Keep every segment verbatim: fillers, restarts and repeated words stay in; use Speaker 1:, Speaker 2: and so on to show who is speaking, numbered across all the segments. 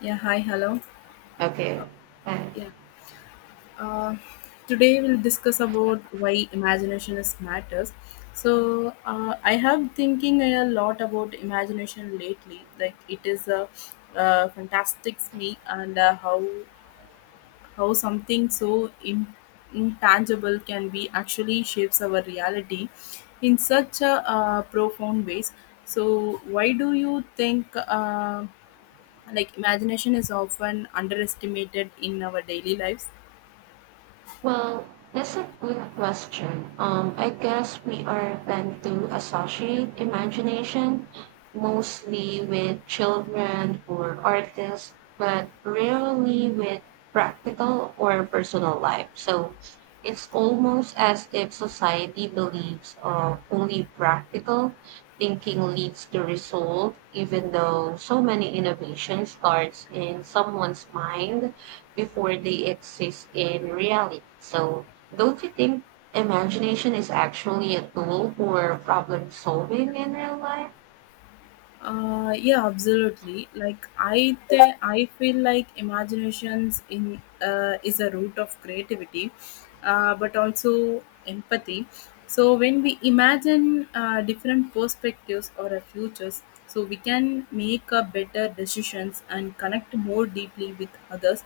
Speaker 1: Yeah, hi, hello.
Speaker 2: Okay.
Speaker 1: Uh,
Speaker 2: Right.
Speaker 1: yeah. Uh, today we'll discuss about why imagination is matters. So uh, I have thinking a lot about imagination lately. Like it is a, uh fantastic me and uh, how how something so in, intangible can be actually shapes our reality in such a uh, profound ways. So why do you think? Uh, like imagination is often underestimated in our daily lives.
Speaker 2: Well, that's a good question. Um, I guess we are tend to associate imagination mostly with children or artists, but rarely with practical or personal life. So it's almost as if society believes uh, only practical thinking leads to result, even though so many innovation starts in someone's mind before they exist in reality. So, don't you think imagination is actually a tool for problem solving in real life?
Speaker 1: Uh, yeah, absolutely. Like I, th- I feel like imaginations in uh, is a root of creativity, uh, but also empathy. So when we imagine uh, different perspectives or a futures, so we can make a better decisions and connect more deeply with others.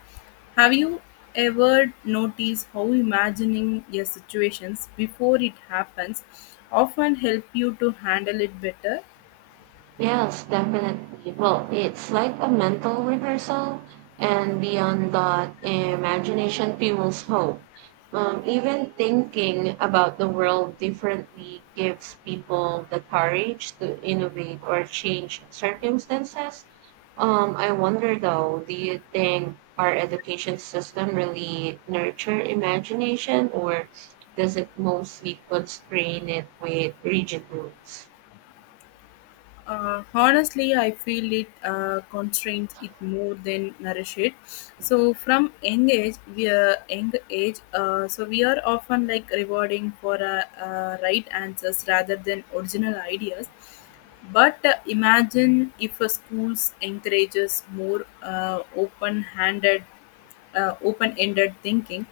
Speaker 1: Have you ever noticed how imagining your situations before it happens often help you to handle it better?
Speaker 2: Yes, definitely. Well, it's like a mental rehearsal, and beyond that, imagination fuels hope. Um, even thinking about the world differently gives people the courage to innovate or change circumstances. Um, I wonder though, do you think our education system really nurture imagination or does it mostly constrain it with rigid rules?
Speaker 1: Uh, honestly, I feel it uh, constrains it more than nourish it. So from young age, we are young age. Uh, so we are often like rewarding for uh, uh, right answers rather than original ideas. But uh, imagine if a schools encourages more uh, open-handed uh, open ended thinking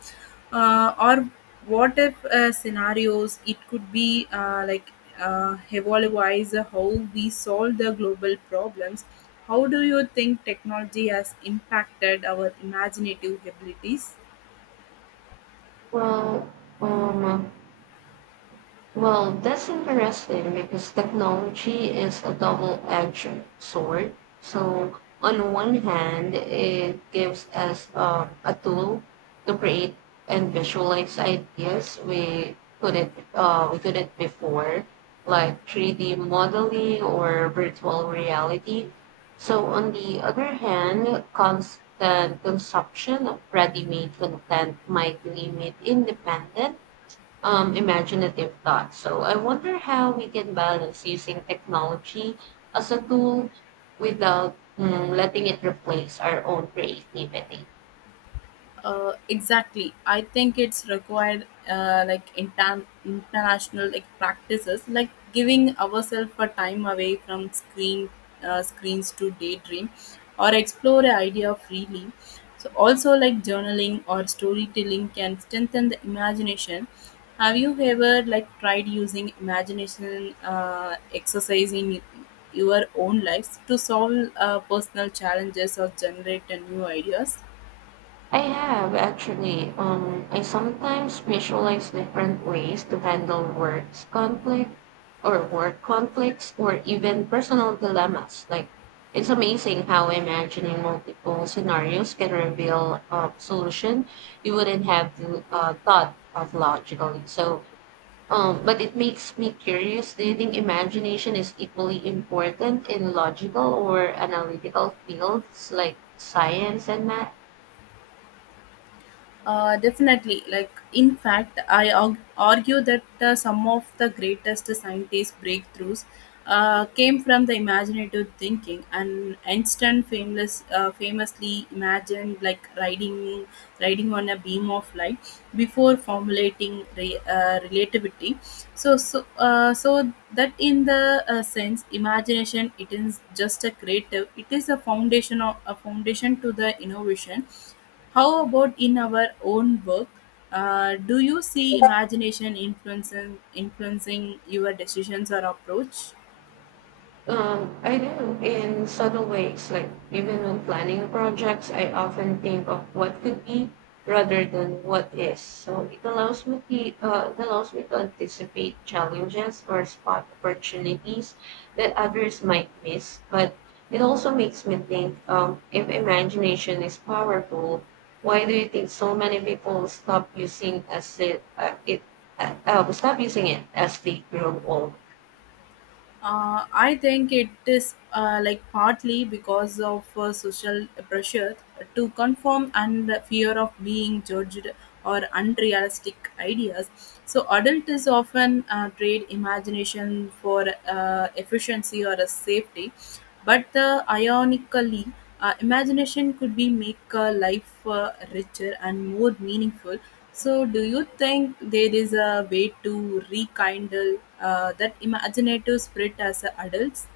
Speaker 1: uh, or what if uh, scenarios it could be uh, like uh, evaluate how we solve the global problems. How do you think technology has impacted our imaginative abilities?
Speaker 2: Well, um, Well, that's interesting because technology is a double edged sword. So, on one hand, it gives us uh, a tool to create and visualize ideas we couldn't, uh, we couldn't before, like three D modeling or virtual reality. So, on the other hand, constant consumption of ready made content might limit independence um, imaginative thought. So I wonder how we can balance using technology as a tool without mm, letting it replace our own creativity.
Speaker 1: Uh, exactly. I think it's required uh, like inter- international like practices, like giving ourselves a time away from screen uh, screens to daydream, or explore an idea freely. So also like journaling or storytelling can strengthen the imagination. Have you ever like tried using imagination uh, exercise in your own lives to solve uh, personal challenges or generate uh, new ideas?
Speaker 2: I have actually. Um, I sometimes visualize different ways to handle works conflict or work conflicts or even personal dilemmas. Like it's amazing how imagining multiple scenarios can reveal a solution you wouldn't have to, uh, thought of logically. So Um, but it makes me curious. Do you think imagination is equally important in logical or analytical fields like science and math?
Speaker 1: Uh, definitely. Like, in fact, I arg- argue that uh, some of the greatest scientists' breakthroughs uh, came from the imaginative thinking. And Einstein famous, uh, famously imagined like riding, riding on a beam of light before formulating re- uh, relativity. So, so, uh, so that in the uh, sense, imagination it is just a creative. It is a foundation of a foundation to the innovation. How about in our own work? Uh, do you see imagination influencing, influencing your decisions or approach?
Speaker 2: Um, I do in subtle ways, like even when planning projects, I often think of what could be rather than what is. So it allows me to, uh, it allows me to anticipate challenges or spot opportunities that others might miss. But it also makes me think, um, if imagination is powerful, why do you think so many people stop using as it, uh, it uh, uh, stop using it as they grow older?
Speaker 1: Uh, I think it is uh, like partly because of uh, social pressure to conform and the fear of being judged or unrealistic ideas. So, adult is often uh, trade imagination for uh, efficiency or a safety, but uh, ironically, uh, imagination could be make uh, life uh, richer and more meaningful. So, do you think there is a way to rekindle uh, that imaginative spirit as a adults?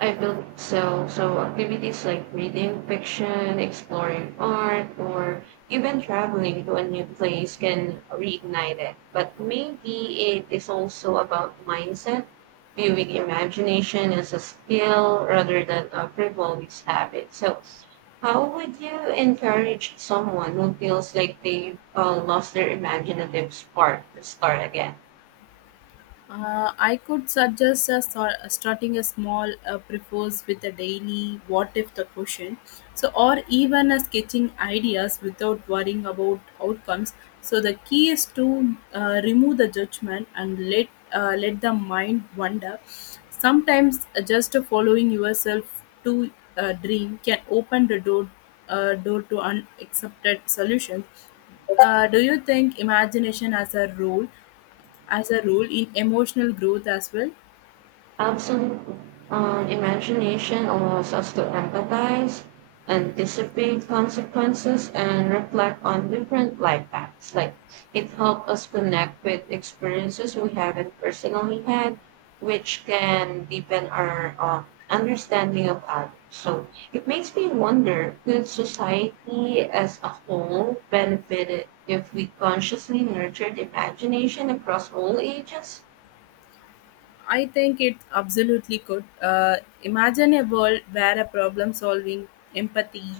Speaker 2: I built so so activities like reading fiction, exploring art, or even traveling to a new place can reignite it. But maybe it is also about mindset, viewing imagination as a skill rather than a frivolous habit. So, how would you encourage someone who feels like they uh, lost their imaginative spark to start again?
Speaker 1: Uh, I could suggest us or- starting a small uh, prefers with a daily what if the question. So, or even a sketching ideas without worrying about outcomes. So, the key is to uh, remove the judgment and let uh, let the mind wander. Sometimes uh, just following yourself to a dream can open the door uh, door to unaccepted solutions. Uh, do you think imagination as a role? As a rule in emotional growth as well?
Speaker 2: Absent. Um, imagination allows us to empathize, anticipate consequences, and reflect on different life paths. Like it helps us connect with experiences we haven't personally had, which can deepen our um, understanding of others. So it makes me wonder, could society as a whole benefit if we consciously nurtured imagination across all ages?
Speaker 1: I think it absolutely could. uh, imagine a world where a problem solving, empathy,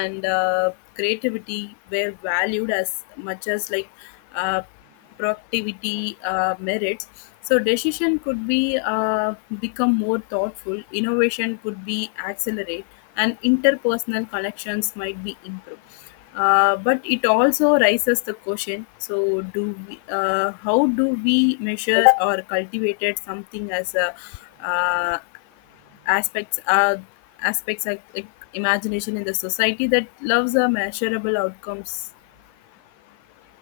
Speaker 1: and uh, creativity were valued as much as like uh, productivity uh, merits. So decision could be uh, become more thoughtful, innovation could be accelerate, and interpersonal connections might be improved. Uh, but it also raises the question, so do we uh, how do we measure or cultivated something as a uh, aspects uh, aspects like, like imagination in the society that loves a measurable outcomes?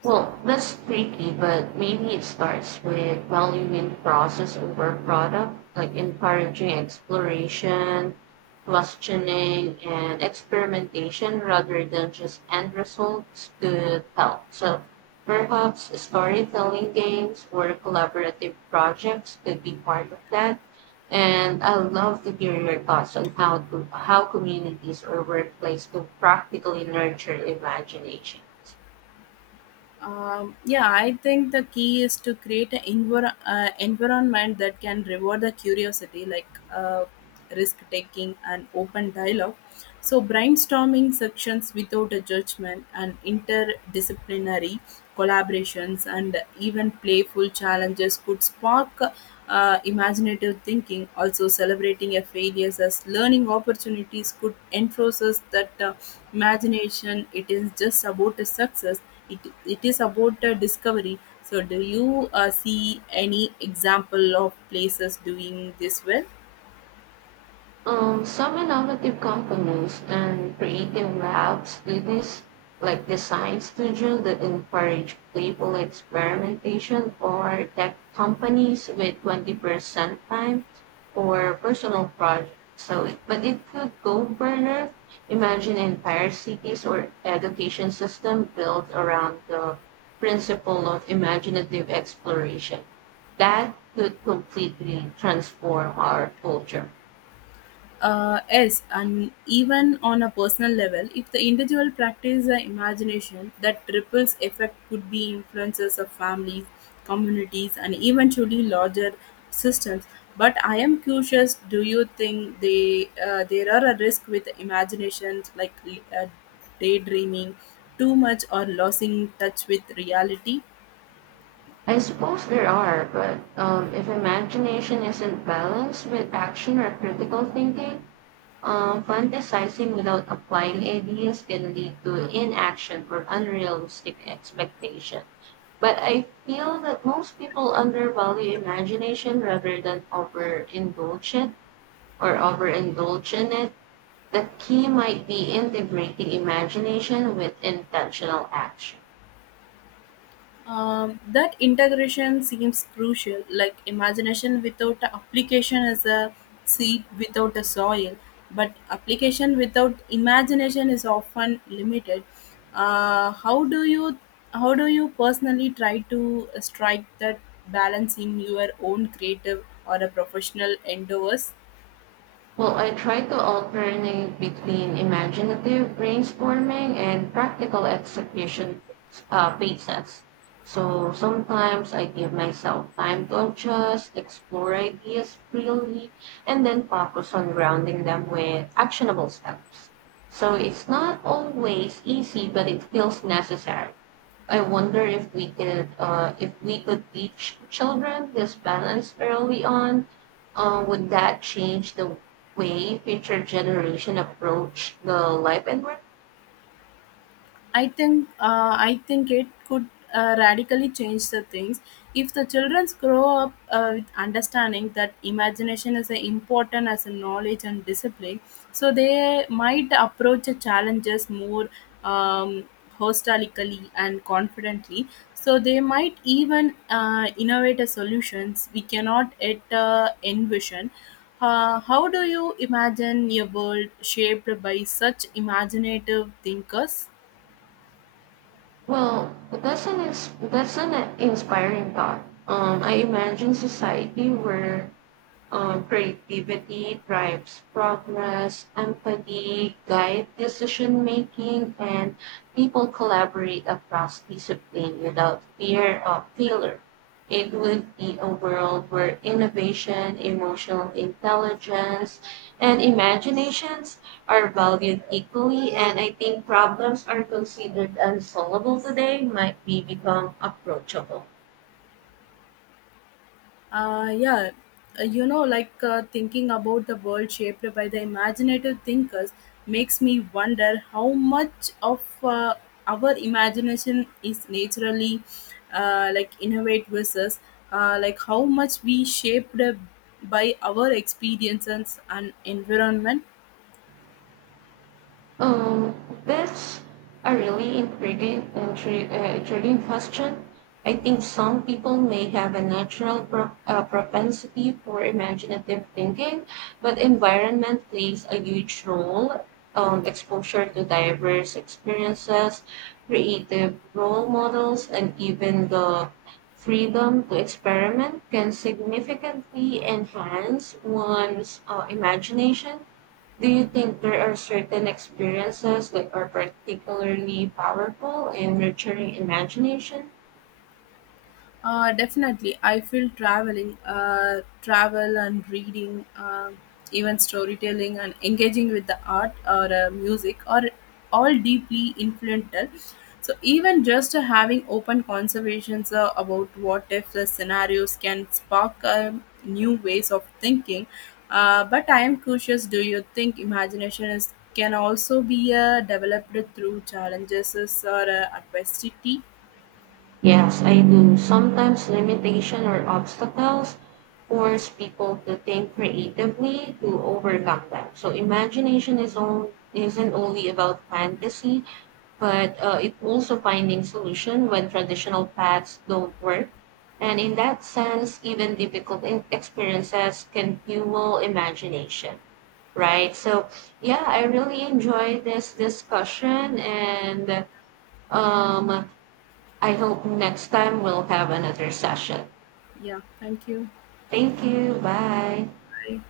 Speaker 2: Well, that's tricky, but maybe it starts with valuing process over product, like encouraging exploration, questioning, and experimentation rather than just end results to tell. So perhaps storytelling games or collaborative projects could be part of that. And I love to hear your thoughts on how to, how communities or workplace could practically nurture imagination.
Speaker 1: Um, yeah, I think the key is to create an envir- uh, environment that can reward the curiosity, like uh, risk taking and open dialogue. So, brainstorming sections without a judgment and interdisciplinary collaborations and even playful challenges could spark uh, imaginative thinking. Also, celebrating a failures as learning opportunities could enforce us that uh, imagination it is just about a success, it, it is about uh, discovery. So do you uh, see any example of places doing this well?
Speaker 2: Um, some innovative companies and creative labs do this, like design studios that encourage playful experimentation, or tech companies with twenty percent time for personal projects. So, it, but it could go further. Imagine entire cities or education system built around the principle of imaginative exploration. That could completely transform our culture.
Speaker 1: Uh, yes, and even on a personal level, if the individual practices the imagination, that ripples effect could be influences of families, communities, and eventually larger systems. But I am curious: do you think they uh, there are a risk with imaginations like uh, daydreaming too much or losing touch with reality?
Speaker 2: I suppose there are, but um, if imagination isn't balanced with action or critical thinking, um, fantasizing without applying ideas can lead to inaction or unrealistic expectation. But I feel that most people undervalue imagination rather than overindulge it or overindulge in it. The key might be integrating imagination with intentional action.
Speaker 1: Um, that integration seems crucial, like imagination without a application is a seed without a soil, but application without imagination is often limited. Uh, how do you how do you personally try to strike that balance in your own creative or a professional endeavors?
Speaker 2: Well, I try to alternate between imaginative brainstorming and practical execution uh, phases. So sometimes I give myself time to adjust, explore ideas freely, and then focus on grounding them with actionable steps. So it's not always easy, but it feels necessary. I wonder if we could uh, if we could teach children this balance early on. Uh, would that change the way future generation approach the life and work?
Speaker 1: I think uh, I think it could uh, radically change the things if the children grow up uh, with understanding that imagination is as important as a knowledge and discipline. So they might approach the challenges more um, holistically and confidently. So they might even uh, innovate a solutions we cannot yet uh, envision. Uh, how do you imagine a world shaped by such imaginative thinkers?
Speaker 2: Well, that's an ins- that's an inspiring thought. Um, I imagine society where Um, creativity drives progress, empathy guides decision making, and people collaborate across discipline without fear of failure. It would be a world where innovation, emotional intelligence, and imaginations are valued equally, and I think problems are considered unsolvable today might be become approachable.
Speaker 1: Uh, yeah, uh, you know, like uh, thinking about the world shaped by the imaginative thinkers makes me wonder how much of uh, our imagination is naturally uh, like innovate versus uh, like how much we shaped by our experiences and environment.
Speaker 2: Um, that's a really intriguing, intri- uh, intriguing question. I think some people may have a natural pro- uh, propensity for imaginative thinking, but environment plays a huge role. Um, exposure to diverse experiences, creative role models, and even the freedom to experiment can significantly enhance one's uh, imagination. Do you think there are certain experiences that are particularly powerful in nurturing imagination?
Speaker 1: Uh, definitely, I feel traveling, uh, travel and reading, uh, even storytelling and engaging with the art or uh, music are all deeply influential. So even just uh, having open conversations uh, about what if the scenarios can spark um, new ways of thinking. Uh, but I am curious. Do you think imagination is can also be uh, developed through challenges or uh, adversity?
Speaker 2: Yes, I do. Sometimes limitation or obstacles force people to think creatively to overcome them. So imagination is on, isn't only about fantasy, but uh, it also finding solution when traditional paths don't work. And in that sense, even difficult in- experiences can fuel imagination. Right. So yeah, I really enjoyed this discussion, and um I hope next time we'll have another session.
Speaker 1: Yeah. Thank you.
Speaker 2: Thank you. Bye.
Speaker 1: Bye.